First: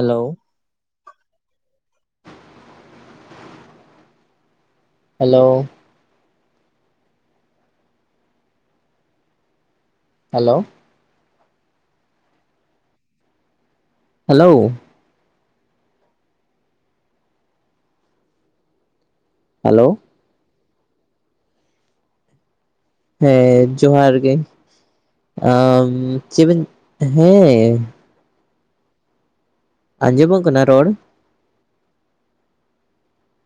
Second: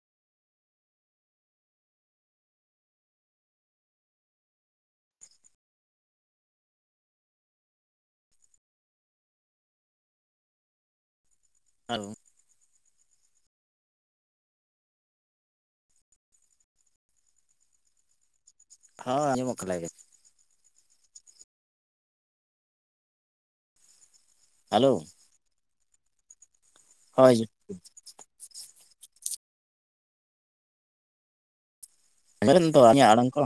Hello. Hello. Hello. ᱟᱨᱚ [unintelligible] hello? ᱦᱚᱸ ᱟᱸᱡᱚᱢᱚᱜ ᱠᱟᱞᱟ ᱦᱮᱞᱳ ᱜᱮ ᱾ ᱦᱮ ᱡᱚᱦᱟᱨ ᱜᱮ ᱾ ᱦᱮᱞᱳ ᱾ ᱟᱸ ᱪᱮᱫ ᱵᱮᱱ, ᱦᱳᱭ ᱦᱮᱸ ᱾ ᱟᱸᱡᱚᱢᱚᱜ ᱠᱟᱱᱟ ᱨᱚᱲ? [inaudible] [unintelligible] ᱵᱮᱱ ᱛᱚ ᱟᱧᱟᱜ ᱟᱲᱟᱝ ᱠᱚ?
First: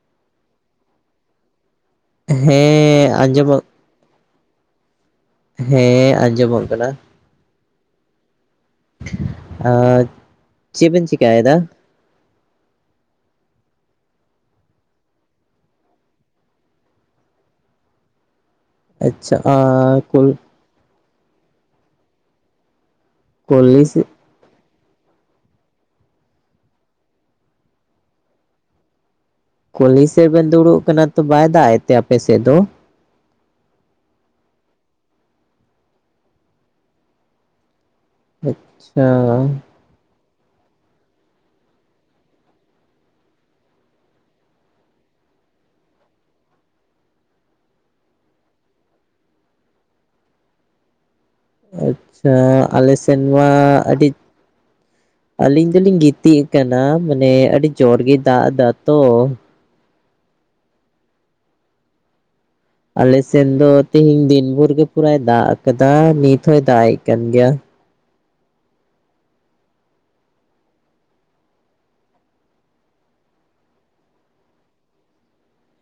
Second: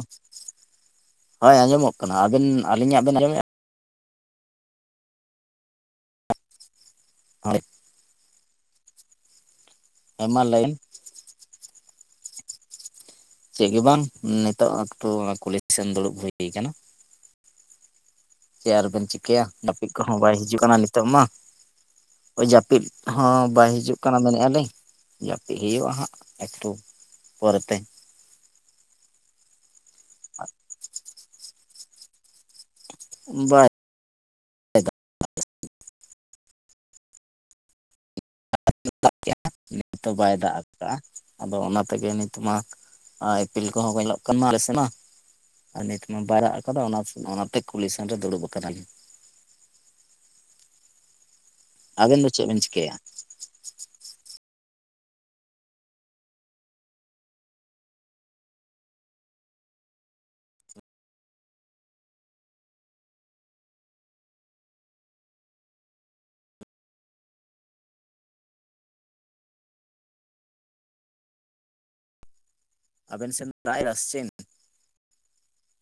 ᱦᱳᱭ ᱟᱸᱡᱚᱢᱚᱜ ᱠᱟᱱᱟ ᱟᱵᱮᱱ ᱟᱹᱞᱤᱧᱟᱜ ᱦᱮᱸ ᱵᱮᱱ ᱟᱸᱡᱚᱢᱮᱜᱼᱟ? ᱟᱸᱡᱚᱢᱚᱜ ᱦᱮᱸ ᱟᱸᱡᱚᱢᱚᱜ ᱠᱟᱱᱟ ᱾ [unintelligible] ᱟᱸ ᱢᱟ ᱞᱟᱹᱭ ᱪᱮᱫ ᱵᱮᱱ ᱪᱤᱠᱟᱭᱮᱫᱟ? ᱪᱮᱫ ᱜᱮ ᱵᱟᱝ, ᱱᱤᱛᱚᱜ ᱮᱠᱴᱩ ᱠᱩᱞᱦᱤ ᱥᱮᱱ ᱫᱩᱲᱩᱵ ᱦᱩᱭ ᱠᱟᱱᱟ ᱾ ᱪᱮᱫ ᱟᱨ ᱵᱮᱱ ᱟᱪᱪᱷᱟ ᱪᱤᱠᱟᱹᱭᱟ ᱡᱟᱹᱯᱤᱫ ᱟᱨ ᱠᱚᱦᱚᱸ ᱠᱩᱞ ᱵᱟᱭ ᱦᱤᱡᱩᱜ ᱠᱟᱱᱟ ᱱᱤᱛᱚᱜ ᱢᱟ ᱦᱳᱭ ᱡᱟᱹᱯᱤᱫ ᱦᱚᱸ ᱵᱟᱭ ᱠᱩᱞᱦᱤ ᱦᱤᱡᱩᱜ ᱥᱮᱫ ᱠᱟᱱᱟ ᱢᱮᱱᱮᱫᱼᱟ ᱞᱤᱧ ᱾ ᱡᱟᱹᱯᱤᱫ ᱦᱩᱭᱩᱜᱼᱟ ᱦᱟᱸᱜ ᱮᱠᱴᱩ ᱯᱚᱨᱮ ᱛᱮ ᱾ ᱠᱩᱞᱦᱤ ᱥᱮᱫ ᱵᱮᱱ ᱫᱩᱲᱩᱵ ᱠᱟᱱᱟ ᱛᱚ ᱵᱟᱭ ᱫᱟᱜ ᱮᱫ ᱛᱮ ᱟᱯᱮ ᱥᱮᱫ ᱫᱚ? ᱵᱟᱭ ᱫᱟᱜ ᱟᱪᱪᱷᱟ ᱱᱤᱛᱚ ᱵᱟᱭ ᱫᱟᱜ ᱟᱠᱟᱜᱼᱟ, ᱟᱫᱚ ᱚᱱᱟ ᱛᱮᱜᱮ ᱱᱤᱛ ᱢᱟ ᱟᱨ ᱤᱯᱤᱞ ᱠᱚᱦᱚᱸ ᱠᱚ ᱧᱮᱞᱚᱜ ᱠᱟᱱᱟ ᱟᱞᱮ ᱥᱮᱫ ᱢᱟ ᱾ ᱟᱨ ᱱᱤᱛ ᱢᱟ ᱵᱟᱭ‌ᱫᱟᱜ ᱟᱠᱟᱫᱟ ᱚᱱᱟ ᱚᱱᱟᱛᱮ ᱠᱩᱞᱦᱤ ᱥᱮᱱ ᱨᱮ ᱫᱩᱲᱩᱵ ᱟᱠᱟᱱᱟᱞᱤᱧ ᱾ ᱟᱵᱮᱱ ᱫᱚ ᱟᱪᱪᱷᱟ ᱪᱮᱫ ᱵᱮᱱ ᱟᱞᱮ ᱪᱤᱠᱟᱹᱭᱟ ᱥᱮ ᱢᱟ ᱟᱹᱰᱤ ᱟᱹᱞᱤᱧ ᱫᱚᱞᱤᱧ ᱜᱤᱛᱤᱡ ᱟᱠᱟᱱᱟ ᱢᱟᱱᱮ ᱟᱹᱰᱤ ᱡᱳᱨ ᱜᱮᱭ ᱫᱟᱜ ᱮᱫᱟ ᱛᱚ ᱾ ᱟᱞᱮ ᱥᱮᱱ ᱫᱚ ᱛᱤᱦᱤᱧ ᱫᱤᱱ ᱵᱷᱳᱨ ᱜᱮ ᱯᱩᱨᱟᱭ ᱫᱟᱜ ᱟᱠᱟᱫᱟ ᱱᱤᱛ ᱦᱚᱭ ᱫᱟᱜ ᱮᱸᱜ ᱠᱟᱱ ᱜᱮᱭᱟ ᱾ ᱟᱵᱮᱱ ᱥᱮᱱ ᱫᱟᱜ ᱮᱫᱟ ᱥᱮ ᱪᱮᱱ?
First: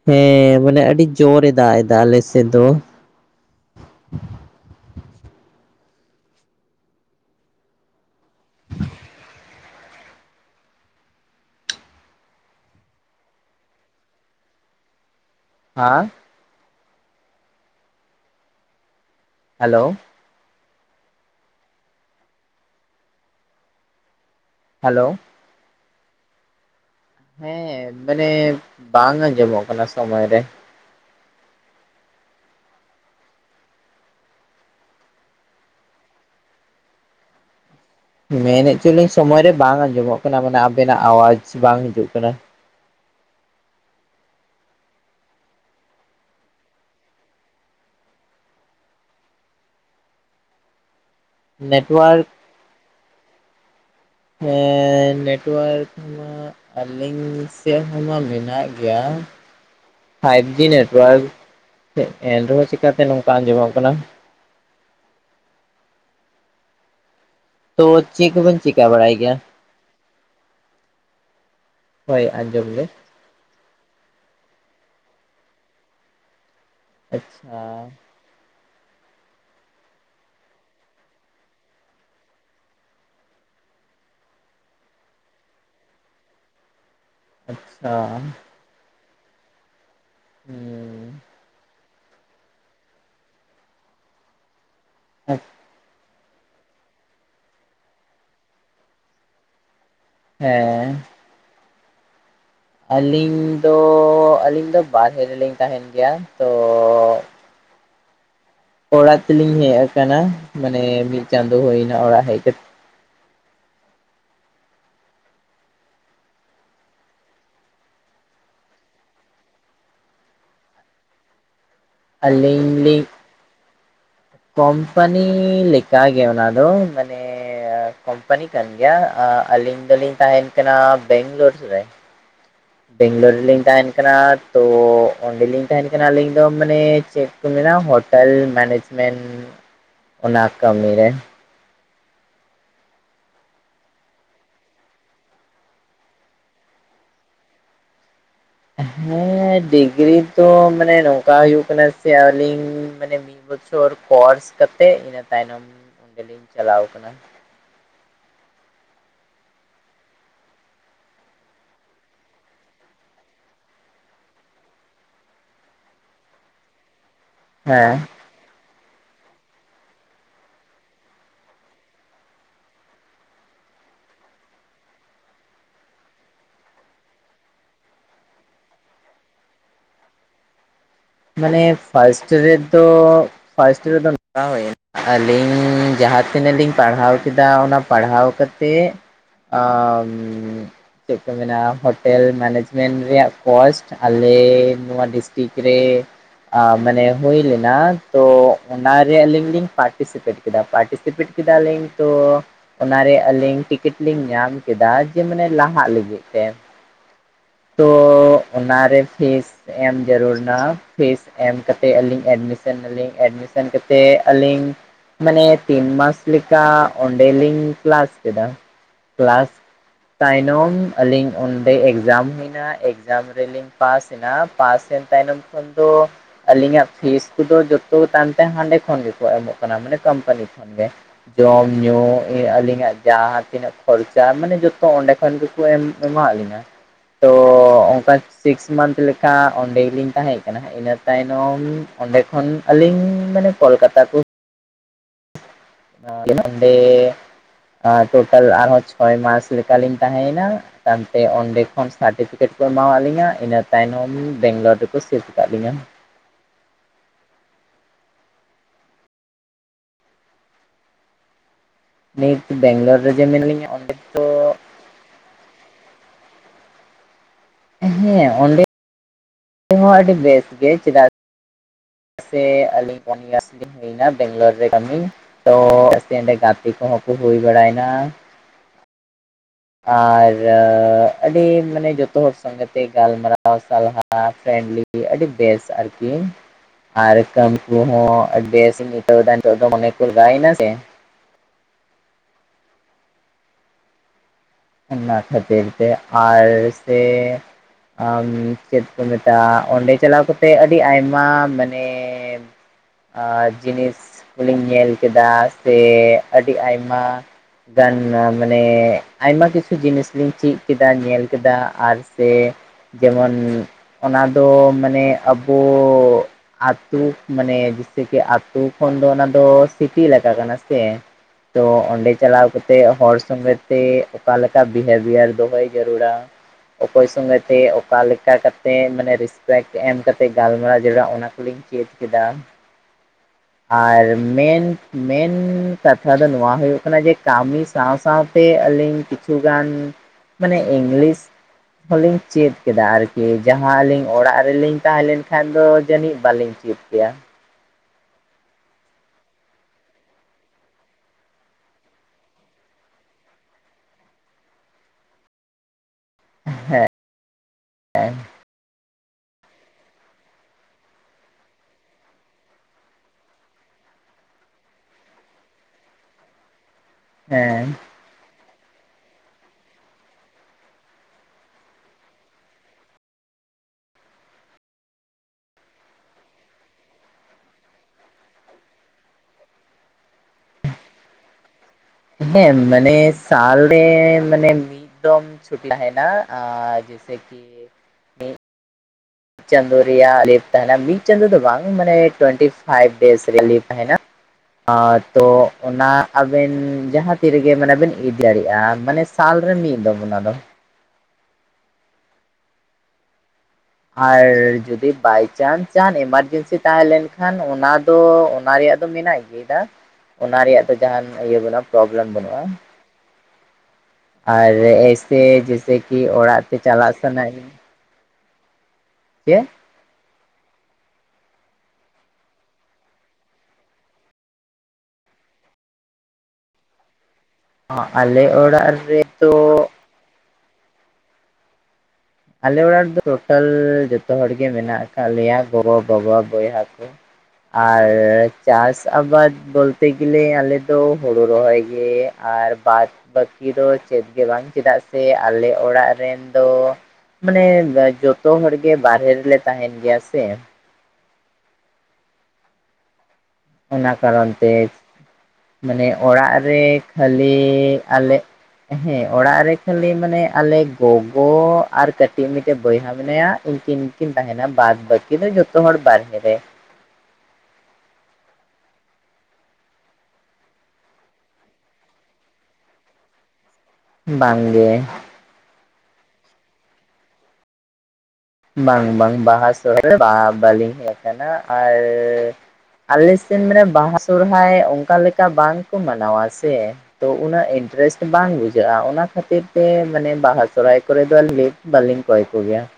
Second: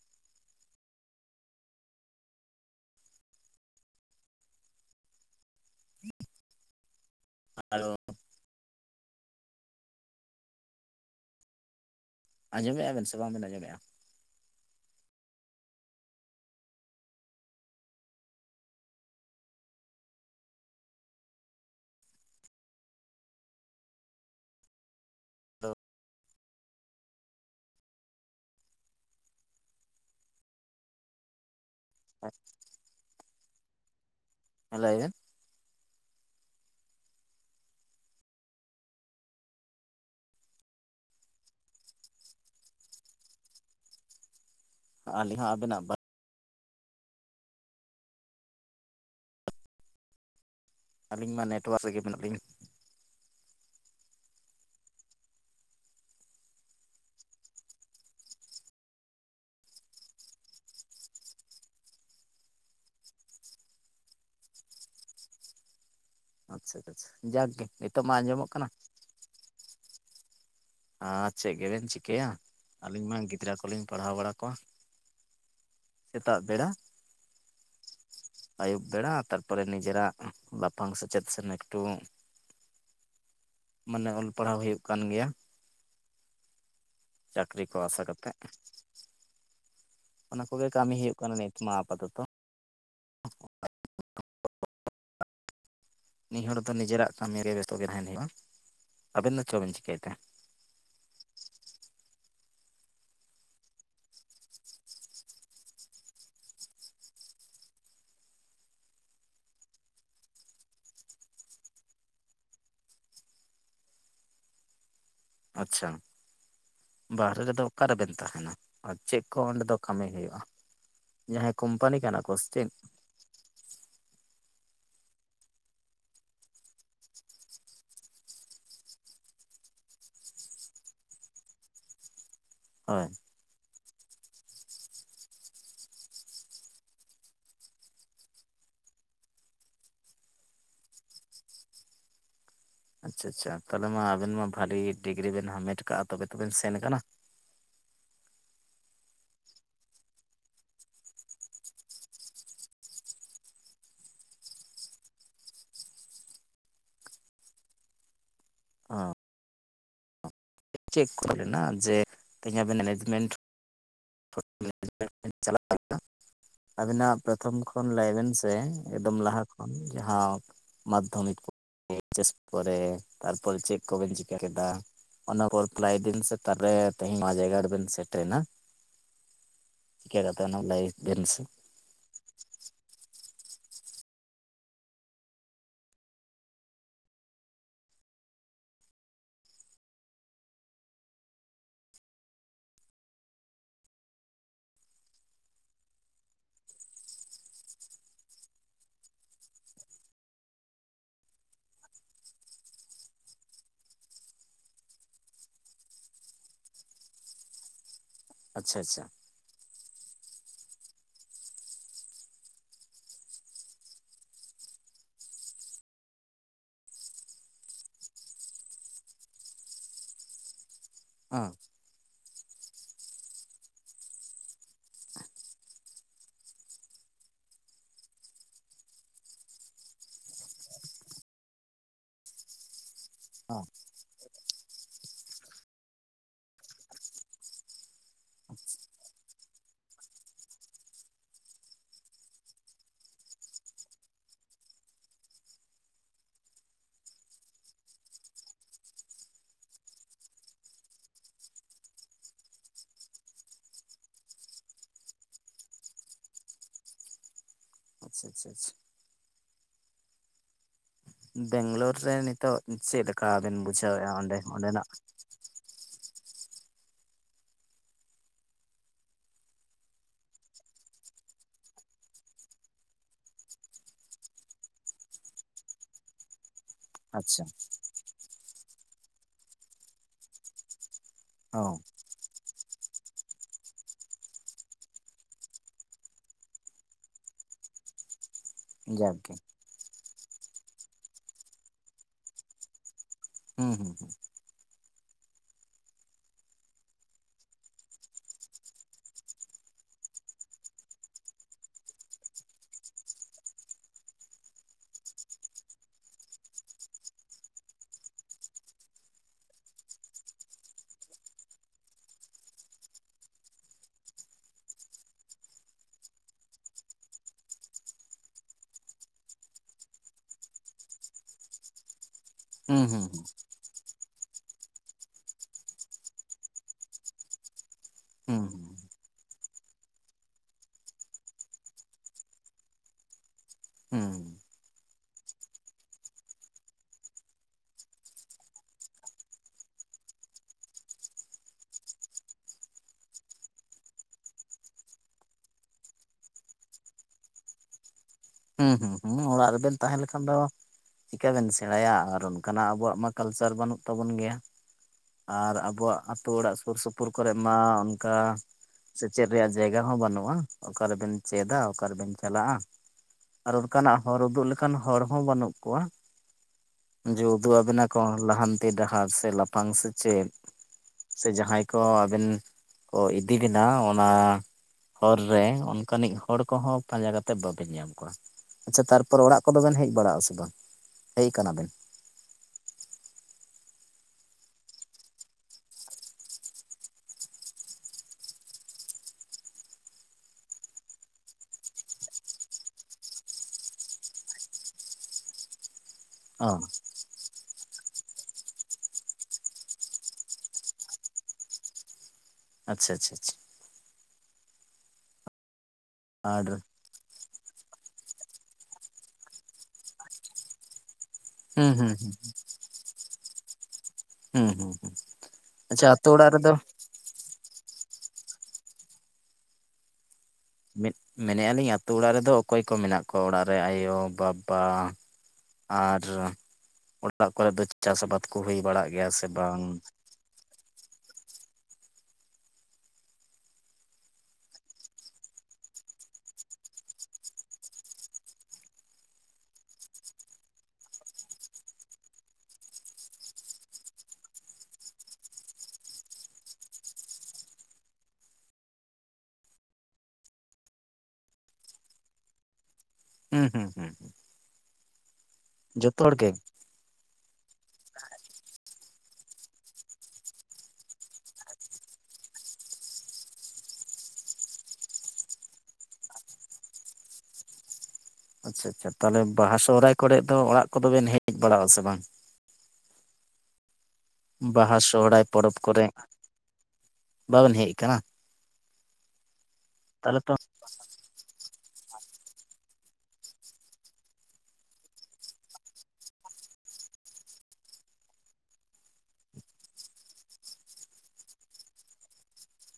ᱦᱮᱸ ᱢᱟᱱᱮ ᱟᱹᱰᱤ ᱡᱳᱨᱮ ᱮ ᱫᱟᱜ ᱮᱫᱟ ᱟᱞᱮ ᱥᱮᱫ ᱫᱚ ᱾ [inaudible] ᱟᱸᱡᱚᱢᱮᱜᱼᱟ ᱵᱮᱱ ᱥᱮ ᱵᱟᱝ ᱵᱮᱱ ᱟᱸᱡᱚᱢᱮᱜᱼᱟ? ᱦᱮᱸ? ᱦᱮᱞᱳ ᱾ ᱦᱮᱞᱳ ᱾ ᱟᱫᱚ ᱦᱮᱸ ᱢᱟᱱᱮ ᱵᱟᱝ ᱟᱸᱡᱚᱢᱚᱜ ᱠᱟᱱᱟ ᱥᱚᱢᱚᱭ ᱨᱮ ᱾ ᱦᱮᱸ ᱞᱟᱹᱭ ᱵᱮᱱ ᱾ ᱢᱮᱱ ᱮᱫ ᱪᱚᱞᱤᱧ ᱥᱚᱢᱚᱭ ᱨᱮ ᱵᱟᱝ ᱟᱸᱡᱚᱢᱚᱜ ᱠᱟᱱᱟ ᱢᱟᱱᱮ ᱟᱵᱮᱱᱟᱜ ᱟᱣᱟᱡ ᱵᱟᱝ ᱦᱤᱡᱩᱜ ᱠᱟᱱᱟ ᱾ ᱟᱹᱞᱤᱧ ᱦᱚᱸ ᱟᱵᱮᱱᱟᱜ ᱵᱟ ᱟᱹᱞᱤᱧ ᱢᱟ ᱨᱮᱜᱮ ᱢᱮᱱᱟᱜ ᱱᱮᱴᱣᱟᱨᱠ, ᱞᱤᱧ ᱮᱸ ᱱᱮᱴᱣᱟᱨᱠ ᱟᱹᱞᱤᱧ ᱥᱮᱫ ᱦᱚᱸᱢᱟ ᱢᱮᱱᱟᱜ ᱜᱮᱭᱟ ᱾ ᱯᱷᱟᱭᱤᱵ ᱡᱤ ᱱᱮᱴᱣᱟᱨᱠ ᱮᱱ ᱨᱮᱦᱚᱸ ᱪᱮᱠᱟᱛᱮ ᱱᱚᱝᱠᱟ ᱟᱸᱡᱚᱢᱚᱜ ᱠᱟᱱᱟ? ᱟᱪᱪᱷᱟ ᱟᱪᱪᱷᱟ ᱡᱟᱠᱜᱮ ᱛᱚ ᱱᱤᱛᱚᱜ ᱢᱟ ᱪᱮᱫ ᱟᱸᱡᱚᱢᱚᱜ ᱠᱚᱵᱮᱱ ᱠᱟᱱᱟ ᱾ ᱪᱤᱠᱟ ᱵᱟᱲᱟᱭ ᱜᱮᱭᱟ ᱾ ᱟᱨ ᱪᱮᱫ ᱜᱮᱵᱮᱱ ᱦᱳᱭ ᱪᱤᱠᱟᱹᱭᱟ? ᱟᱸᱡᱚᱢ ᱜᱮ ᱟᱹᱞᱤᱧ ᱢᱟ ᱜᱤ ᱜᱤᱫᱽᱨᱟᱹ ᱠᱚᱞᱤᱧ ᱯᱟᱲᱦᱟᱣ ᱵᱟᱲᱟ ᱠᱚᱣᱟ, ᱥᱮᱛᱟᱜ ᱵᱮᱲᱟ ᱾ ᱟᱪᱪᱷᱟ᱾ ᱟᱹᱭᱩᱵ ᱵᱮᱲᱟ ᱛᱟᱨᱯᱚᱨᱮ ᱱᱤᱡᱮᱨᱟᱜ ᱞᱟᱯᱟᱝ ᱥᱮᱪᱮᱫ ᱥᱮᱱ ᱮᱠᱴᱩ ᱢᱟᱱᱮ ᱚᱞ ᱯᱟᱲᱦᱟᱣ ᱦᱩᱭᱩᱜ ᱠᱟᱱ ᱜᱮᱭᱟ᱾ ᱪᱟᱹᱠᱨᱤ ᱠᱚ ᱟᱪᱪᱷᱟ ᱟᱥᱟ ᱠᱟᱛᱮᱫ᱾ ᱚᱱᱟ ᱠᱚᱜᱮ ᱠᱟᱹᱢᱤ ᱦᱩᱸ ᱦᱩᱭᱩᱜ ᱠᱟᱱᱟ ᱱᱤᱛ ᱢᱟ ᱟᱯᱟᱛᱚᱛᱚ᱾ [unintelligible] ᱱᱤ ᱦᱚᱲ ᱫᱚ ᱱᱤᱡᱮᱨᱟᱜ ᱠᱟᱹᱢᱤ ᱨᱮ ᱵᱮᱥᱛᱚ ᱜᱮ ᱛᱟᱦᱮᱸᱱ ᱦᱩᱭᱩᱜᱼᱟ᱾ ᱟᱵᱮᱱ ᱫᱚ ᱪᱚᱵᱮᱱ ᱪᱤᱠᱟᱹᱭ ᱛᱮ? ᱦᱮᱸ᱾ ᱟᱹᱞᱤᱧ ᱫᱚ ᱟᱹᱞᱤᱧ ᱫᱚ ᱵᱟᱨᱦᱮ ᱨᱮᱞᱤᱧ ᱛᱟᱦᱮᱸᱱ ᱜᱮᱭᱟ ᱛᱚ ᱚᱲᱟᱜ ᱛᱮᱞᱤᱧ ᱦᱮᱡ ᱟᱠᱟᱱᱟ ᱢᱟᱱᱮ ᱢᱤᱫ ᱪᱟᱸᱫᱳ ᱦᱳᱭ ᱮᱱᱟ ᱚᱲᱟᱜ ᱦᱮᱡ [inaudible] ᱟᱪᱪᱷᱟ᱾ ᱵᱟᱨᱦᱮ ᱨᱮᱫᱚ ᱚᱠᱟ ᱨᱮᱵᱮᱱ ᱛᱟᱦᱮᱸᱱᱟ? ᱟᱨ ᱪᱮᱫ ᱠᱚ ᱚᱸᱰᱮ ᱫᱚ ᱠᱟᱹᱢᱤ ᱦᱩᱭᱩᱜᱼᱟ? ᱡᱟᱦᱟᱸᱭ ᱠᱳᱢᱯᱟᱱᱤ ᱠᱟᱱᱟ ᱠᱚᱥᱮ ᱪᱮᱫ? ᱠᱚᱢᱯᱟᱱᱤ ᱞᱮᱠᱟ ᱜᱮ ᱚᱱᱟ ᱫᱚ ᱢᱟᱱᱮ ᱮᱸ ᱠᱳᱢᱯᱟᱱᱤ ᱠᱟᱱ ᱜᱮᱭᱟ ᱟᱸ ᱟᱹᱞᱤᱧ ᱫᱚᱞᱤᱧ ᱛᱟᱦᱮᱸᱱ ᱠᱟᱱᱟ ᱵᱮᱝᱞᱳᱨ ᱨᱮ᱾ ᱦᱳᱭ ᱵᱮᱝᱞᱳᱨ ᱨᱮᱞᱤᱧ ᱛᱟᱦᱮᱸᱱ ᱠᱟᱱᱟ ᱛᱚ ᱚᱸᱰᱮᱞᱤᱧ ᱛᱟᱸᱦᱮᱱ ᱠᱟᱱᱟ ᱟᱹᱞᱤᱧ ᱫᱚ ᱢᱟᱱᱮ ᱪᱮᱫ ᱠᱚ ᱢᱮᱱᱟ ᱦᱳᱴᱮᱞ ᱢᱮᱱᱮᱡᱽᱢᱮᱱᱴ, ᱚᱱᱟ ᱠᱟᱹᱢᱤ ᱨᱮ᱾ ᱟᱪᱪᱷᱟ ᱟᱪᱪᱷᱟ ᱛᱟᱦᱚᱞᱮ ᱢᱟ ᱟᱵᱮᱱ ᱢᱟ ᱵᱷᱟᱞᱤ ᱰᱤᱜᱽᱨᱤ ᱵᱮᱱ ᱦᱟᱢᱮᱴ ᱠᱟᱜᱼᱟ ᱛᱚᱵᱮ ᱛᱚᱵᱮᱱ ᱥᱮᱱ ᱟᱠᱟᱱᱟ᱾ ᱦᱮᱸ ᱰᱤᱜᱽᱨᱤ ᱫᱚ ᱢᱟᱱᱮ ᱱᱚᱝᱠᱟ ᱦᱩᱭᱩᱜ ᱠᱟᱱᱟ ᱥᱮ ᱟᱹᱞᱤᱧ ᱢᱟᱱᱮ ᱢᱤᱫ ᱢᱤᱫ ᱵᱚᱪᱷᱚᱨ ᱠᱳᱨᱥ ᱠᱟᱛᱮᱫ ᱤᱱᱟᱹ ᱛᱟᱭᱱᱚᱢ ᱚᱸᱰᱮᱞᱤᱧ ᱪᱟᱞᱟᱣ ᱟᱠᱟᱱᱟ᱾ ᱚ [inaudible] ᱞᱮᱱᱟ ᱡᱮ ᱛᱮᱦᱮᱧ ᱟᱵᱮᱱ ᱢᱮᱱᱮᱡᱽᱢᱮᱱᱴ [inaudible] ᱟᱵᱤᱱᱟᱜ ᱯᱨᱚᱛᱷᱚᱢ ᱠᱷᱚᱱ ᱦᱮᱸ ᱞᱟᱹᱭ ᱵᱮᱱ ᱥᱮ ᱮᱠᱫᱚᱢ ᱞᱟᱦᱟ ᱟᱢ ᱡᱟᱦᱟᱸ ᱢᱟᱫᱽᱫᱷᱚᱢᱤᱠ ᱠᱚ ᱮᱭᱤᱪ. ᱮᱥ. ᱯᱚᱨᱮ ᱛᱟᱨᱯᱚᱨ ᱪᱮᱫ ᱠᱚᱵᱮᱱ ᱪᱤᱠᱟᱹ ᱠᱮᱫᱟ, ᱚᱱᱟ ᱯᱚᱨ [unintelligible] ᱫᱤᱱ ᱥᱮ ᱛᱟᱦᱚᱞᱮ ᱛᱮᱦᱮᱧ ᱱᱚᱣᱟ ᱡᱟᱭᱜᱟ ᱨᱮ ᱵᱮᱱ ᱥᱮᱴᱨᱮᱱᱟ᱾ ᱪᱤᱠᱟ ᱠᱟᱛᱮ ᱚᱱᱟ ᱞᱟᱭᱤᱱ ᱢᱟᱱᱮ ᱯᱷᱟᱥᱴ ᱨᱮᱫᱚ ᱯᱷᱟᱥᱴ ᱨᱮᱫᱚ ᱱᱚᱝᱠᱟ ᱦᱩᱭ ᱟᱹᱞᱤᱧ ᱡᱟᱦᱟᱸ ᱛᱤᱱᱟᱹᱜ ᱞᱤᱧ ᱯᱟᱲᱦᱟᱣ ᱠᱮᱫᱟ ᱚᱱᱟ ᱯᱟᱲᱦᱟᱣ ᱠᱟᱛᱮᱜ ᱟᱻᱟᱢ ᱪᱮᱫ ᱠᱚ ᱢᱮᱱᱥ ᱦᱳᱴᱮᱞ ᱢᱮᱱᱮᱡᱢᱮᱱᱴ ᱨᱮᱭᱟᱜ [unintelligible] ᱟᱞᱮ ᱱᱚᱣᱟ ᱰᱤᱥᱴᱤᱠ ᱨᱮ ᱟ ᱢᱟᱱᱮ ᱦᱩᱭ ᱞᱮᱱᱟ ᱛᱚ ᱚᱱᱟᱨᱮ ᱟᱹᱞᱤᱧ ᱞᱤᱧ ᱯᱥᱴᱤᱥᱤᱯᱮᱴ ᱠᱮᱫᱟ, ᱯᱟᱴᱤᱥᱤᱯᱮᱴ ᱠᱮᱫᱟᱞᱤᱧ ᱛᱚ ᱚᱱᱟ ᱨᱮ ᱟᱹᱞᱤᱧ ᱴᱤᱠᱤᱴ ᱞᱤᱧ ᱧᱟᱢ ᱠᱮᱫᱟ ᱡᱮ ᱢᱟᱱᱮ ᱞᱟᱦᱟᱜ ᱞᱟᱹᱜᱤᱫ ᱛᱮ, ᱛᱚ ᱟᱪᱪᱷᱟ ᱚᱱᱟᱨᱮ ᱟᱪᱪᱷᱟ ᱯᱷᱤᱥ ᱮᱢ ᱡᱟᱹᱨᱩᱲᱱᱟ, ᱯᱷᱤᱥ ᱮᱢ ᱠᱟᱛᱮᱫ ᱟᱹᱞᱤᱧ ᱮᱰᱢᱤᱥᱚᱱᱟᱞᱤᱧ, ᱮᱰᱢᱤᱥᱮᱱ ᱠᱟᱛᱮᱫ ᱟᱹᱞᱤᱧ ᱢᱟᱱᱮ ᱛᱤᱱ ᱢᱟᱥ ᱞᱮᱠᱟ ᱚᱸᱰᱮᱞᱤᱧ ᱠᱞᱟᱥ ᱠᱮᱫᱟ, ᱠᱞᱟᱥ ᱛᱟᱭᱱᱚᱢ ᱟᱹᱞᱤᱧ ᱦᱚᱸ ᱚᱸᱰᱮ ᱮᱠᱡᱟᱢ ᱦᱩᱭᱮᱱᱟ ᱮᱠᱡᱟᱢ ᱨᱮᱞᱤᱧ ᱯᱟᱥ ᱮᱱᱟ ᱯᱟᱥ ᱮᱱ ᱛᱟᱭᱱᱚᱢ ᱠᱷᱚᱱ ᱫᱚ ᱟᱹᱞᱤᱧᱟᱜ ᱯᱷᱤᱥ ᱠᱚᱫᱚ ᱡᱚᱛᱚ [unintelligible] ᱦᱟᱸᱰᱮ ᱠᱷᱚᱱ ᱜᱮᱠᱚ ᱮᱢᱚᱜ ᱠᱟᱱᱟ ᱢᱟᱱᱮ ᱠᱳᱢᱯᱟᱱᱤ ᱠᱷᱚᱱᱜᱮ᱾ ᱡᱚᱢ ᱧᱩ ᱟᱹᱞᱤᱧᱟᱜ ᱡᱟᱦᱟᱸ ᱚ ᱛᱤᱱᱟᱹᱜ ᱠᱷᱚᱨᱪᱟ ᱢᱟᱱᱮ ᱡᱚᱛᱚ ᱚᱸᱰᱮ ᱠᱷᱚᱱ ᱜᱮ ᱠᱚ ᱮᱢ ᱮᱢᱟᱜ ᱞᱤᱧᱟᱹ, ᱛᱚ ᱚᱝᱠᱟ ᱥᱤᱠᱥ ᱢᱟᱱᱛᱷ ᱞᱮᱠᱟ ᱚᱸᱰᱮ ᱜᱮᱞᱤᱧ ᱛᱟᱦᱮᱸᱜ ᱠᱟᱱᱟ ᱦᱮᱸ, ᱤᱱᱟᱹ ᱛᱟᱭᱱᱚᱢ ᱚᱸᱰᱮ ᱠᱷᱚᱱ ᱟᱹᱞᱤᱧ ᱢᱟᱱᱮ ᱠᱳᱞᱠᱟᱛᱟ ᱠᱚ [unintelligible] ᱱᱚᱸᱰᱮ, ᱟᱨ ᱴᱳᱴᱟᱞ ᱟᱨᱦᱚᱸ ᱪᱷᱚᱭ ᱢᱟᱥ ᱞᱮᱠᱟᱞᱤᱧ ᱛᱟᱦᱮᱸᱭᱮᱱᱟ, ᱛᱟᱭᱚᱢᱛᱮ ᱚᱸᱰᱮ ᱠᱷᱚᱱ ᱥᱟᱨᱴᱤᱯᱷᱤᱠᱮᱴ ᱠᱚ ᱮᱢᱟᱣᱟᱫ ᱞᱤᱧᱟ ᱾ ᱤᱱᱟᱹ ᱛᱟᱭᱱᱚᱢ ᱵᱮᱝᱜᱞᱳᱨ ᱨᱮᱠᱚ ᱥᱤᱯᱴ ᱟᱠᱟᱫ ᱞᱤᱧᱟᱹ ᱾ ᱟᱪᱪᱷᱟ ᱟᱪᱪᱷᱟ ᱟᱪᱪᱷᱟ ᱾ ᱵᱮᱝᱜᱞᱳᱨ ᱨᱮ ᱱᱤᱛ ᱱᱤᱛᱚᱜ ᱵᱮᱝᱜᱞᱳᱨ ᱨᱮ ᱡᱮ ᱪᱮᱫᱠᱟ ᱢᱮᱱᱟᱜ ᱵᱮᱱ ᱞᱤᱧᱟ ᱵᱩᱡᱷᱟᱹᱣᱮᱫᱼᱟ? ᱫᱚ ᱚᱸᱰᱮ ᱚᱸᱰᱮᱱᱟᱜ ᱦᱮᱸ ᱚᱸᱰᱮ ᱦᱚᱸ ᱟᱹᱰᱤ ᱵᱮᱥ ᱜᱮ ᱪᱮᱫᱟᱜ ᱥᱮ ᱟᱹᱞᱤᱧ ᱯᱚᱱ ᱢᱟᱥ ᱞᱤᱧ ᱦᱩᱭᱱᱟ ᱵᱮᱝᱞᱳᱨ ᱨᱮ ᱠᱟᱹᱢᱤ ᱛᱚ ᱚᱸᱰᱮ ᱜᱟ ᱛᱤ ᱠᱚᱦᱚᱸ ᱠᱚ ᱦᱩᱭ ᱟᱪᱪᱷᱟ ᱵᱟᱲᱟᱭᱱᱟ ᱾ ᱟᱨ ᱟᱹᱰᱤ ᱚ ᱢᱟᱱᱮ ᱡᱷᱚᱛᱚ ᱦᱚᱲ ᱥᱟᱸᱜᱮᱛᱮ ᱜᱟᱞᱢᱟᱨᱟᱣ ᱥᱟᱞᱦᱟ ᱯᱷᱨᱮᱱᱰᱞᱤ ᱟᱹᱰᱤ ᱵᱮᱥ ᱟᱨᱠᱤ ᱟᱨ ᱠᱟᱹᱢᱤ ᱠᱚᱦᱚᱸ ᱵᱮᱥᱤᱧ ᱟ. ᱭᱠᱟᱹᱣᱫᱟ ᱡᱟᱠᱜᱮ ᱱᱤᱛᱚᱜ ᱱᱤᱛ ᱫᱚᱱᱮ ᱠᱚ ᱜᱟᱭᱱᱟ ᱥᱮ ᱾ ᱦᱩᱸ ᱦᱩᱸ ᱦᱩᱸ ᱾ ᱚᱱᱟ ᱠᱷᱟᱹᱛᱤᱨ ᱛᱮ ᱟᱨ ᱥᱮ ᱟ ᱪᱮᱫ ᱠᱚ ᱢᱮᱛᱟᱜᱼᱟ ᱾ ᱚᱸᱰᱮ ᱪᱟᱞᱟᱣ ᱠᱟᱛᱮᱜ ᱟᱹᱰᱤ ᱟᱭᱢᱟ ᱢᱟᱱᱮ ᱟᱨ ᱡᱤᱱᱤᱥ ᱠᱚᱞᱤᱧ ᱧᱮᱞ ᱠᱮᱫᱟ ᱥᱮ ᱟᱹᱰᱤ ᱟᱭᱢᱟ ᱜᱟᱱ ᱢᱟᱱᱮ ᱟᱭᱢᱟ ᱠᱤᱪᱷᱩ ᱡᱤᱱᱤᱥ ᱞᱤᱧ ᱪᱤᱫ ᱠᱮᱫᱟ ᱧᱮᱞ ᱠᱮᱫᱟ ᱟᱨ ᱥᱮ ᱡᱮᱢᱚᱱ ᱚᱱᱟ ᱫᱚ ᱢᱟᱱᱮ ᱟᱵᱚ ᱟᱛᱳ ᱢᱟᱱᱮ ᱡᱮᱭᱥᱮ ᱠᱤ ᱟᱹᱛᱩ ᱠᱷᱚᱱ ᱫᱚ ᱚᱱᱟ ᱫᱚ ᱥᱤᱴᱤ ᱮᱞᱟᱠᱟ ᱠᱟᱱᱟ ᱥᱮ ᱾ ᱛᱚ ᱚᱸᱰᱮ ᱪᱟᱞᱟᱣ ᱠᱟᱛᱮ ᱦᱩᱸ ᱦᱩᱸ ᱦᱚᱲ ᱥᱚᱸᱜᱮ ᱛᱮ ᱚᱠᱟᱞᱮᱠᱟ ᱵᱤᱦᱮᱵᱤᱭᱟᱨ ᱫᱚᱦᱚᱭ ᱡᱟᱹᱨᱩᱲᱟ᱾ ᱚᱠᱚᱭ ᱥᱚᱸᱜᱮᱛᱮ ᱚᱠᱟ ᱞᱮᱠᱟ ᱦᱩᱸ ᱠᱟᱛᱮ ᱢᱟᱱᱮ ᱨᱤᱥᱯᱮᱠᱴ ᱮᱢ ᱠᱟᱛᱮᱫ ᱜᱟᱞᱢᱟᱨᱟᱣ ᱡᱟᱲᱩᱨᱟ ᱚᱱᱟ ᱠᱚᱞᱤᱧ ᱪᱤᱫ ᱠᱮᱫᱟ᱾ ᱦᱩᱸ ᱟᱨ ᱢᱮᱱ ᱢᱮᱱ ᱠᱟᱛᱷᱟ ᱫᱚ ᱱᱚᱣᱟ ᱦᱩᱭᱩᱜ ᱠᱟᱱᱟ ᱡᱮ ᱠᱟᱹᱢᱤ ᱥᱟᱶ ᱥᱟᱶᱛᱮ ᱟᱹᱞᱤᱧ ᱠᱤᱪᱷᱩ ᱜᱟᱱ ᱢᱟᱱᱮ ᱤᱝᱞᱤᱥ ᱦᱚᱞᱤᱧ ᱪᱮᱫ ᱠᱮᱫᱟ ᱟᱨᱠᱤ ᱡᱟᱦᱟᱸ ᱟᱹᱞᱤᱧ ᱚᱲᱟᱜ ᱨᱮᱞᱤᱧ ᱛᱟᱦᱮᱸ ᱞᱮᱱᱠᱷᱟᱱ ᱫᱚ ᱡᱟᱹᱱᱤᱡ ᱵᱟᱞᱤᱧ ᱪᱮᱫ ᱠᱮᱭᱟ᱾ ᱦᱩᱸ ᱦᱩᱸ ᱦᱩᱸ ᱾ ᱚᱲᱟᱜ ᱨᱮᱵᱮᱱ ᱛᱟᱦᱮᱸ ᱞᱮᱠᱷᱟᱱ ᱫᱚ ᱪᱤᱠᱟᱹ ᱵᱮᱱ ᱥᱮᱬᱟᱭᱟ ᱟᱨ ᱚᱱᱠᱟᱱᱟᱜ ᱟᱵᱚᱣᱟᱜ ᱢᱟ ᱠᱟᱞᱪᱟᱨ ᱵᱟᱹᱱᱩᱜ ᱛᱟᱵᱚᱱ ᱜᱮᱭᱟ ᱟᱨ ᱟᱵᱚᱣᱟᱜ ᱟᱛᱳ ᱚᱲᱟᱜ ᱥᱩᱨ ᱥᱩᱯᱩᱨ ᱠᱚᱨᱮᱜ ᱢᱟ ᱚᱱᱠᱟ ᱥᱮᱪᱮᱫ ᱨᱮᱭᱟᱜ ᱡᱟᱭᱜᱟ ᱦᱚᱸ ᱵᱟᱹᱱᱩᱜᱼᱟ᱾ ᱚᱠᱟ ᱨᱮᱵᱮᱱ ᱪᱮᱫᱟ ᱚᱠᱟᱨᱮᱵᱮᱱ ᱪᱟᱞᱟᱜᱼᱟ ᱟᱨ ᱚᱱᱠᱟᱱᱟᱜ ᱦᱚᱨ ᱩᱫᱩᱜ ᱞᱮᱠᱟᱱ ᱦᱚᱲ ᱦᱚᱸ ᱵᱟᱹᱱᱩᱜ ᱠᱚᱣᱟ ᱡᱮ ᱩᱫᱩᱜ ᱦᱮᱸ ᱟᱵᱮᱱᱟ ᱠᱚ ᱞᱟᱦᱟᱱᱛᱤ ᱰᱟᱦᱟᱨ ᱥᱮ ᱞᱟᱯᱷᱟᱝ ᱥᱮᱪᱮᱫ᱾ ᱥᱮ ᱡᱟᱦᱟᱸᱭ ᱠᱚ ᱟᱵᱮᱱ ᱠᱚ ᱤᱫᱤ ᱵᱮᱱᱟ ᱚᱱᱟ ᱦᱚᱨ ᱨᱮ ᱚᱱᱠᱟᱱᱤᱡ ᱦᱚᱲ ᱠᱚᱦᱚᱸ ᱯᱟᱸᱡᱟ ᱠᱟᱛᱮᱫ ᱵᱟᱵᱮᱱ ᱧᱟᱢ ᱠᱚᱣᱟ᱾ ᱟᱪᱪᱷᱟ ᱾ ᱛᱟᱨᱯᱚᱨ ᱚᱲᱟᱜ ᱠᱚᱫᱚ ᱵᱮᱱ ᱦᱮᱡ ᱵᱟᱲᱟᱜ ᱟᱥᱮ ᱵᱟᱝ ᱦᱮᱡ ᱠᱟᱱᱟ ᱵᱮᱱ? ᱦᱮᱸ ᱢᱟᱱᱮ ᱥᱟᱞᱨᱮ ᱢᱟᱱᱮ ᱢᱤᱫ ᱫᱷᱚᱢ ᱪᱷᱩᱴᱤ ᱛᱟᱦᱮᱱᱟ ᱟᱨ ᱡᱮᱭᱥᱮ ᱠᱤ ᱪᱟᱸᱫᱳ ᱨᱮᱭᱟᱜ ᱞᱤᱯ ᱛᱟᱦᱮᱱᱟ ᱢᱤᱫ ᱪᱟᱸᱫᱳ ᱫᱚ ᱵᱟᱝ ᱢᱟᱱᱮ ᱴᱚᱭᱮᱱᱴᱤ ᱯᱷᱟᱭᱤᱵ ᱰᱮᱭᱥ ᱨᱮᱭᱟᱜ ᱞᱤᱯ ᱛᱟᱦᱮᱱᱟ᱾ ᱟ ᱛᱚ ᱚᱱᱟ ᱚ ᱟᱵᱮᱱ ᱡᱟᱦᱟᱸ ᱛᱤᱨᱮᱜᱮ ᱢᱟᱱᱮ ᱵᱮᱱ ᱤᱫᱤ ᱫᱟᱲᱮᱜᱼᱟ ᱢᱟᱱᱮ ᱥᱟᱞ ᱨᱮ ᱢᱤᱫ ᱫᱚᱢ ᱚᱱᱟ ᱫᱚ᱾ ᱟᱪᱪᱷᱟ ᱟᱪᱪᱷᱟ ᱪᱷᱟ᱾ ᱟᱨ ᱡᱩᱫᱤ ᱵᱟᱭᱪᱟᱱᱥ ᱡᱟᱦᱟᱱ ᱟᱨ ᱮᱢᱟᱨᱡᱮᱱᱥᱤ ᱛᱟᱦᱮᱸ ᱞᱮᱱ ᱠᱷᱟᱱ ᱚᱱᱟ ᱫᱚ ᱚᱱᱟ ᱨᱮᱭᱟᱜ ᱫᱚ ᱢᱮᱱᱟᱜ ᱜᱮᱫᱟ ᱚᱱᱟ ᱨᱮᱭᱟᱜ ᱫᱚ ᱡᱟᱦᱟᱱ ᱤᱭᱟᱹ ᱵᱟᱹᱱᱩᱜᱼᱟ ᱾ ᱦᱩᱸ ᱦᱩᱸ ᱯᱨᱚᱵᱽᱞᱮᱢ ᱵᱟᱹᱱᱩᱜᱼᱟ᱾ ᱦᱩᱸ ᱟᱨ ᱦᱩᱸ ᱮᱭᱥᱮ ᱡᱮᱭᱥᱮ ᱟᱪᱪᱷᱟ ᱠᱤ ᱟᱛᱳ ᱚᱲᱟᱜ ᱨᱮᱫᱚ ᱛᱮ ᱪᱟᱞᱟᱜ ᱥᱟᱱᱟ ᱪᱮᱜ? ᱢᱮ ᱢᱮᱱᱮᱫᱼᱟ ᱞᱤᱧ ᱟᱛᱩ ᱚᱲᱟᱜ ᱨᱮᱫᱚ ᱚᱠᱚᱭ ᱠᱚ ᱢᱮᱱᱟᱜ ᱠᱚᱣᱟ ᱚᱲᱟᱜ ᱨᱮ ᱟᱭᱳ, ᱵᱟᱵᱟ? ᱟᱨ ᱚᱲᱟᱜ ᱠᱚᱨᱮ ᱫᱚ ᱪᱟᱥ ᱟᱵᱟᱫ ᱟᱞᱮ ᱠᱚ ᱦᱩᱭ ᱚᱲᱟᱜ ᱵᱟᱲᱟᱜ ᱜᱮᱭᱟ ᱥᱮ ᱨᱮᱫᱚ ᱵᱟᱝ? ᱟᱞᱮ ᱚᱲᱟᱜ ᱨᱮᱫᱚ ᱴᱳᱴᱟᱞ ᱡᱚᱛᱚ ᱦᱚᱲ ᱜᱮ ᱢᱮᱱᱟᱜ ᱟᱠᱟᱫ ᱞᱮᱭᱟ ᱜᱚᱜᱚ ᱵᱟᱵᱟ, ᱵᱚᱭᱦᱟ ᱠᱚ ᱾ ᱟᱨ ᱪᱟᱥ ᱟᱵᱟᱫᱽ ᱵᱚᱞᱛᱮ ᱜᱮᱞᱮ ᱟᱞᱮᱫ ᱫᱚ ᱦᱩᱲᱩ ᱨᱚᱦᱚᱭ ᱜᱮ ᱟᱨ ᱵᱟᱫᱽ ᱵᱟᱹᱠᱤ ᱫᱚ ᱪᱮᱫ ᱜᱮ ᱵᱟᱝ ᱪᱮᱫᱟᱜ ᱥᱮ ᱟᱞᱮ ᱚᱲᱟᱜ ᱨᱮᱱ ᱫᱚ ᱢᱟᱱᱮ ᱡᱚᱛᱚ ᱦᱚᱲ ᱜᱮ ᱵᱟᱨᱦᱮ ᱨᱮᱞᱮ ᱛᱟᱦᱮᱱ ᱜᱮᱭᱟ ᱥᱮ ᱾ ᱦᱩᱸ ᱦᱩᱸ᱾ ᱦᱩᱸ ᱚᱱᱟ ᱠᱟᱨᱚᱱ ᱛᱮ, ᱢᱟᱱᱮ ᱡᱚᱛᱚ ᱦᱚᱲ ᱜᱮ ᱚᱲᱟᱜ ᱨᱮ ᱠᱷᱟᱹᱞᱤ ᱟᱞᱮ ᱦᱮᱸ ᱚᱲᱟᱜ ᱨᱮ ᱠᱷᱟᱹᱞᱤ ᱢᱟᱱᱮ ᱟᱞᱮ ᱜᱚᱜᱚ ᱟᱨ ᱠᱟᱹᱴᱤᱡ ᱢᱤᱫᱴᱮᱱ ᱵᱚᱭᱦᱟ ᱢᱮᱱᱟᱭᱟ ᱩᱱᱠᱤᱱ ᱠᱤᱱ ᱛᱟᱦᱮᱱᱟ ᱵᱟᱫ ᱵᱟᱹᱠᱤ ᱫᱚ ᱡᱚᱛᱚ ᱦᱚᱲ ᱵᱟᱨᱦᱮ ᱨᱮ ᱾ ᱟᱪᱪᱷᱟ ᱟᱪᱪᱷᱟ, ᱛᱟᱦᱚᱞᱮ ᱵᱟᱦᱟ ᱥᱚᱦᱚᱨᱟᱭ ᱠᱚᱨᱮᱜ ᱫᱚ ᱚᱲᱟᱜ ᱠᱚᱫᱚ ᱵᱮᱱ ᱦᱮᱡ ᱵᱟᱲᱟᱜ ᱟᱥᱮ ᱵᱟᱝ? ᱵᱟᱝᱜᱮ ᱵᱟᱦᱟ ᱥᱚᱦᱨᱟᱭ ᱯᱚᱨᱚᱵᱽ ᱠᱚᱨᱮ ᱵᱟᱵᱮᱱ ᱦᱮᱡ ᱟᱠᱟᱱᱟ? ᱵᱟᱝ ᱵᱟᱝ ᱵᱟᱦᱟ ᱥᱚᱦᱨᱟᱭ ᱛᱟᱦᱚᱞᱮ ᱛᱚ ᱵᱟᱞᱤᱧ ᱦᱮᱡ ᱟᱠᱟᱱᱟ, ᱟᱨ ᱟᱞᱮ ᱥᱮᱱ ᱢᱟᱱᱮ ᱵᱟᱦᱟ ᱥᱚᱨᱦᱟᱭ ᱚᱱᱠᱟ ᱞᱮᱠᱟ ᱵᱟᱝ ᱠᱚ ᱢᱟᱱᱟᱣᱟ ᱥᱮ ᱾ ᱛᱚ ᱩᱱᱟᱹᱜ ᱤᱱᱴᱟᱨᱮᱥᱴ ᱵᱟᱝ ᱵᱩᱡᱷᱟᱹᱜᱼᱟ ᱚᱱᱟ ᱠᱷᱟᱹᱛᱤᱨ ᱛᱮ ᱢᱟᱱᱮ ᱵᱟᱦᱟ ᱥᱚᱨᱦᱟᱭ ᱠᱚᱨᱮ ᱫᱚ [unintelligible] ᱵᱟᱹᱞᱤᱧ ᱠᱚᱭ ᱠᱚᱜᱮᱭᱟ ᱾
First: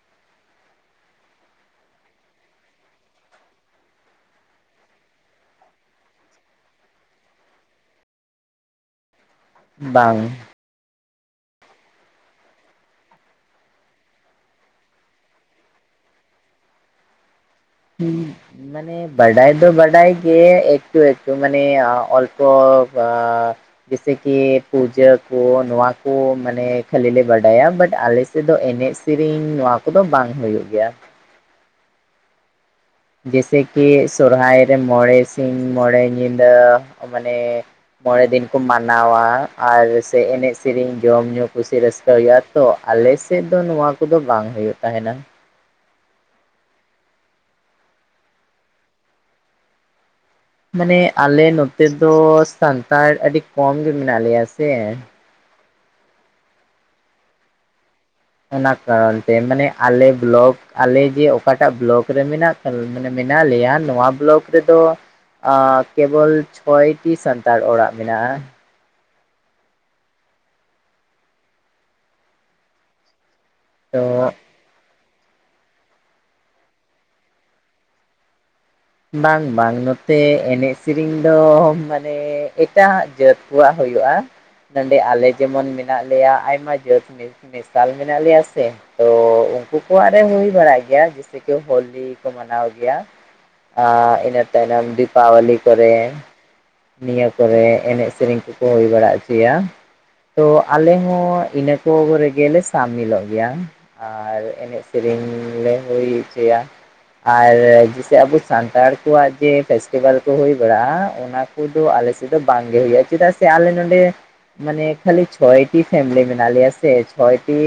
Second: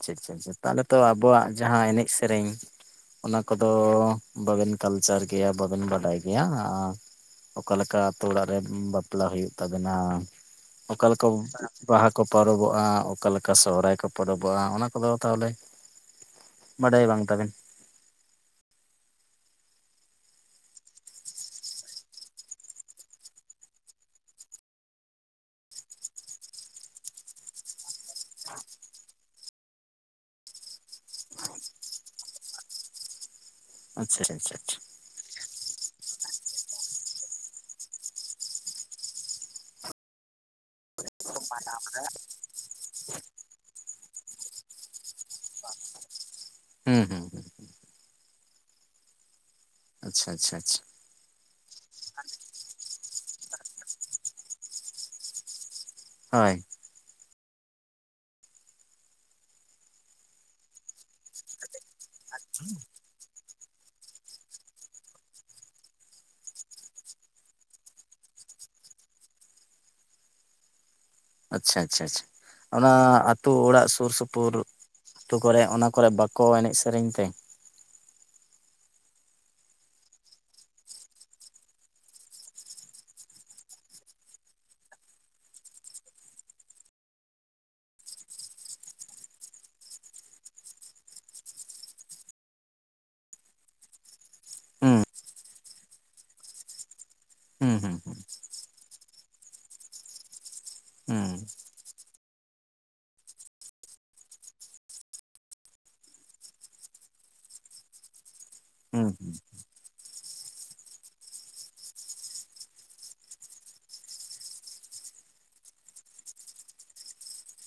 ᱟᱪᱪᱷᱟ ᱟᱪᱪᱷᱟ ᱟᱪᱪᱷᱟ ᱾ ᱛᱟᱦᱚᱞᱮ ᱛᱚ ᱟᱵᱚᱣᱟᱜ ᱡᱟᱦᱟᱸ ᱮᱱᱮᱡ ᱥᱮᱨᱮᱧ ᱚᱱᱟ ᱠᱚᱫᱚ ᱵᱟᱵᱮᱱ ᱠᱟᱞᱪᱟᱨ ᱜᱮᱭᱟ ᱵᱟᱵᱮᱱ ᱵᱟᱰᱟᱭ ᱜᱮᱭᱟ? ᱚᱠᱟ ᱞᱮᱠᱟ ᱟᱹᱛᱩ ᱚᱲᱟᱜ ᱨᱮ ᱵᱟᱯᱞᱟ ᱦᱩᱭᱩᱜ ᱛᱟᱵᱮᱱᱟ, ᱵᱟᱝ ᱚᱠᱟ ᱞᱮᱠᱟ ᱵᱟᱦᱟ ᱠᱚ ᱯᱟᱨᱚᱵᱚᱜᱼᱟ, ᱚᱠᱟᱮᱠᱟ ᱥᱚᱦᱨᱟᱭ ᱠᱚ ᱯᱚᱨᱚᱵᱚᱜᱼᱟ, ᱚᱱᱟ ᱠᱚ ᱠᱚᱫᱚ ᱛᱟᱦᱚᱞᱮ ᱵᱟᱰᱟᱭ ᱵᱟᱝ ᱛᱟᱵᱮᱱ? ᱦᱩᱸ [unintelligible] ᱢᱟᱱᱮ ᱵᱟᱰᱟᱭ ᱫᱚ ᱵᱟᱰᱟᱭ ᱜᱮ ᱮᱠᱴᱩ ᱮᱠᱴᱩ ᱢᱟᱱᱮ ᱚᱞᱯᱚ ᱟᱸ ᱡᱮᱥᱮ ᱠᱤ ᱯᱩᱡᱟᱹ ᱠᱚ ᱱᱚᱣᱟ ᱠᱚ ᱢᱟᱱᱮ ᱠᱷᱟᱹᱞᱤ ᱞᱮ ᱵᱟᱰᱟᱭᱟ, ᱵᱟᱴ ᱟᱞᱮ ᱥᱮᱫ ᱮᱱᱮᱡ ᱥᱮᱨᱮᱧ ᱱᱚᱣᱟ ᱠᱚᱫᱚ ᱵᱟᱝ ᱦᱩᱭᱩᱜ ᱜᱮᱭᱟ ᱾ ᱡᱮᱭᱮᱥᱮ ᱠᱤ ᱟᱪᱪᱷᱟ ᱟᱪᱪᱷᱟ ᱥᱚᱨᱦᱟᱭ ᱨᱮ ᱟᱪᱪᱷᱟ ᱢᱚᱬᱮ ᱥᱤᱧ ᱢᱚᱬᱮ ᱧᱤᱫᱟᱹ ᱢᱟᱱᱮ ᱢᱚᱬᱮ ᱫᱤᱱ ᱠᱚ ᱢᱟᱱᱟᱣᱟ ᱟᱨ ᱥᱮ ᱮᱱᱮᱡ ᱥᱮᱨᱮᱧ ᱡᱚᱢ ᱧᱩ ᱠᱩᱥᱤ ᱨᱟᱹᱥᱠᱟᱹ ᱦᱩᱭᱩᱜ-ᱟ ᱛᱚ ᱟᱞᱮ ᱥᱮᱫ ᱫᱚ ᱱᱚᱣᱟ ᱠᱚᱫᱚ ᱵᱟᱝ ᱦᱩᱭᱩᱜ ᱛᱟᱦᱮᱱᱟ ᱾ ᱦᱩᱸ ᱦᱩᱸ ᱾ ᱟᱪᱪᱷᱟ ᱟᱪᱪᱷᱟ ᱾ ᱢᱟᱱᱮ ᱟᱞᱮ ᱱᱚᱛᱮ ᱫᱚ ᱥᱟᱱᱛᱟᱲ ᱟᱹᱰᱤ ᱠᱚᱢ ᱜᱮ ᱢᱮᱱᱟᱜ ᱞᱮᱭᱟ ᱥᱮ ᱾ ᱦᱳᱭ ᱾ ᱚᱱᱟ ᱠᱟᱨᱚᱱ ᱛᱮ, ᱢᱟᱱᱮ ᱟᱞᱮ ᱵᱞᱚᱠ ᱟᱞᱮ ᱡᱮ ᱚᱠᱟᱴᱟᱜ ᱵᱞᱚᱠ ᱨᱮ ᱢᱮᱱᱟᱜ ᱢᱟᱱᱮ ᱢᱮᱱᱟᱜ ᱞᱮᱭᱟ ᱱᱚᱣᱟ ᱵᱞᱚᱠ ᱨᱮᱫᱚ ᱠᱮᱵᱚᱞ ᱪᱷᱚᱭᱴᱤ ᱥᱟᱱᱛᱟᱲ ᱚᱲᱟᱜ ᱢᱮᱱᱟᱜᱼᱟ ᱾ ᱟᱪᱪᱷᱟ ᱟᱪᱪᱷᱟ ᱟᱪᱪᱷᱟ, ᱚᱱᱟ ᱟᱹᱛᱩ ᱚᱲᱟᱜ ᱛᱚ ᱥᱩᱨ ᱥᱩᱯᱩᱨ ᱟᱹᱛᱩ ᱠᱚᱨᱮ ᱚᱱᱟ ᱠᱚᱨᱮ ᱵᱟᱠᱚ ᱮᱱᱮᱡ ᱥᱮᱨᱮᱧ ᱛᱮ? ᱵᱟᱝ ᱵᱟᱝ ᱱᱚᱛᱮ ᱮᱱᱮᱡ ᱥᱮᱨᱮᱧ ᱫᱚ ᱢᱟᱱᱮ ᱮᱴᱟᱜ ᱡᱟᱹᱛ ᱠᱚᱣᱟᱜ ᱦᱩᱭᱩᱜᱼᱟ ᱾ ᱱᱚᱸᱰᱮ ᱟᱞᱮ ᱡᱮᱢᱚᱱ ᱢᱮᱱᱟᱜ ᱞᱮᱭᱟ ᱟᱭᱢᱟ ᱡᱟᱹᱛ ᱢᱤᱥ ᱢᱮᱥᱟᱞ ᱢᱮᱱᱟᱜ ᱞᱮᱭᱟ ᱥᱮ ᱛᱚ ᱩᱱᱠᱩ ᱠᱚᱣᱟᱜ ᱨᱮ ᱦᱩᱭ ᱵᱟᱲᱟᱜ ᱜᱮᱭᱟ ᱡᱮᱥᱮ ᱠᱤ ᱦᱳᱞᱤ ᱠᱤ ᱠᱚ ᱢᱟᱱᱟᱣ ᱜᱮᱭᱟ ᱾ ᱟᱨ ᱤᱱᱟᱹ ᱛᱟᱭᱱᱚᱢ ᱦᱩᱸ ᱫᱤᱯᱟᱵᱟᱞᱤ ᱠᱚᱨᱮ ᱾ ᱱᱤᱭᱟᱹ ᱠᱚᱨᱮ ᱦᱩᱸ ᱦᱩᱸ ᱮᱱᱮᱡ ᱥᱮᱨᱮᱧ ᱠᱚᱠᱚ ᱦᱩᱭ ᱵᱟᱲᱟ ᱚᱪᱚᱭᱟ ᱾ ᱛᱚ ᱟᱞᱮ ᱦᱚᱸ ᱦᱩᱸ ᱤᱱᱟᱹ ᱠᱚ ᱨᱮᱜᱮ ᱞᱮ ᱥᱟᱢᱤᱞᱚᱜ ᱜᱮᱭᱟ ᱾ ᱟᱨ ᱮᱱᱮᱡ ᱥᱮᱨᱮᱧ ᱞᱮ ᱦᱩᱭ ᱚᱪᱚᱭᱟ᱾ ᱟᱨ ᱵᱤᱥᱤ ᱟᱵᱚ ᱥᱟᱱᱛᱟᱲ ᱦᱩᱸ ᱦᱩᱸ ᱠᱚᱣᱟᱜ ᱡᱮ ᱯᱷᱮᱥᱴᱤᱵᱮᱞ ᱠᱚ ᱦᱩᱭ ᱵᱟᱲᱟᱜᱼᱟ ᱚᱱᱟ ᱠᱩ ᱫᱚ ᱟᱞᱮ ᱥᱮᱫ ᱫᱚ ᱵᱟᱝᱜᱮ ᱦᱩᱭᱩᱜᱼᱟ ᱪᱮᱫᱟᱜ ᱥᱮ ᱟᱞᱮ ᱱᱚᱰᱮ ᱢᱟᱱᱮ ᱠᱷᱟᱹᱞᱤ ᱪᱷᱚᱭ ᱴᱤ ᱯᱷᱮᱢᱮᱞᱤ ᱢᱮᱱᱟᱜ ᱞᱮᱭᱟ ᱥᱮ ᱪᱷᱚᱭ ᱴᱤ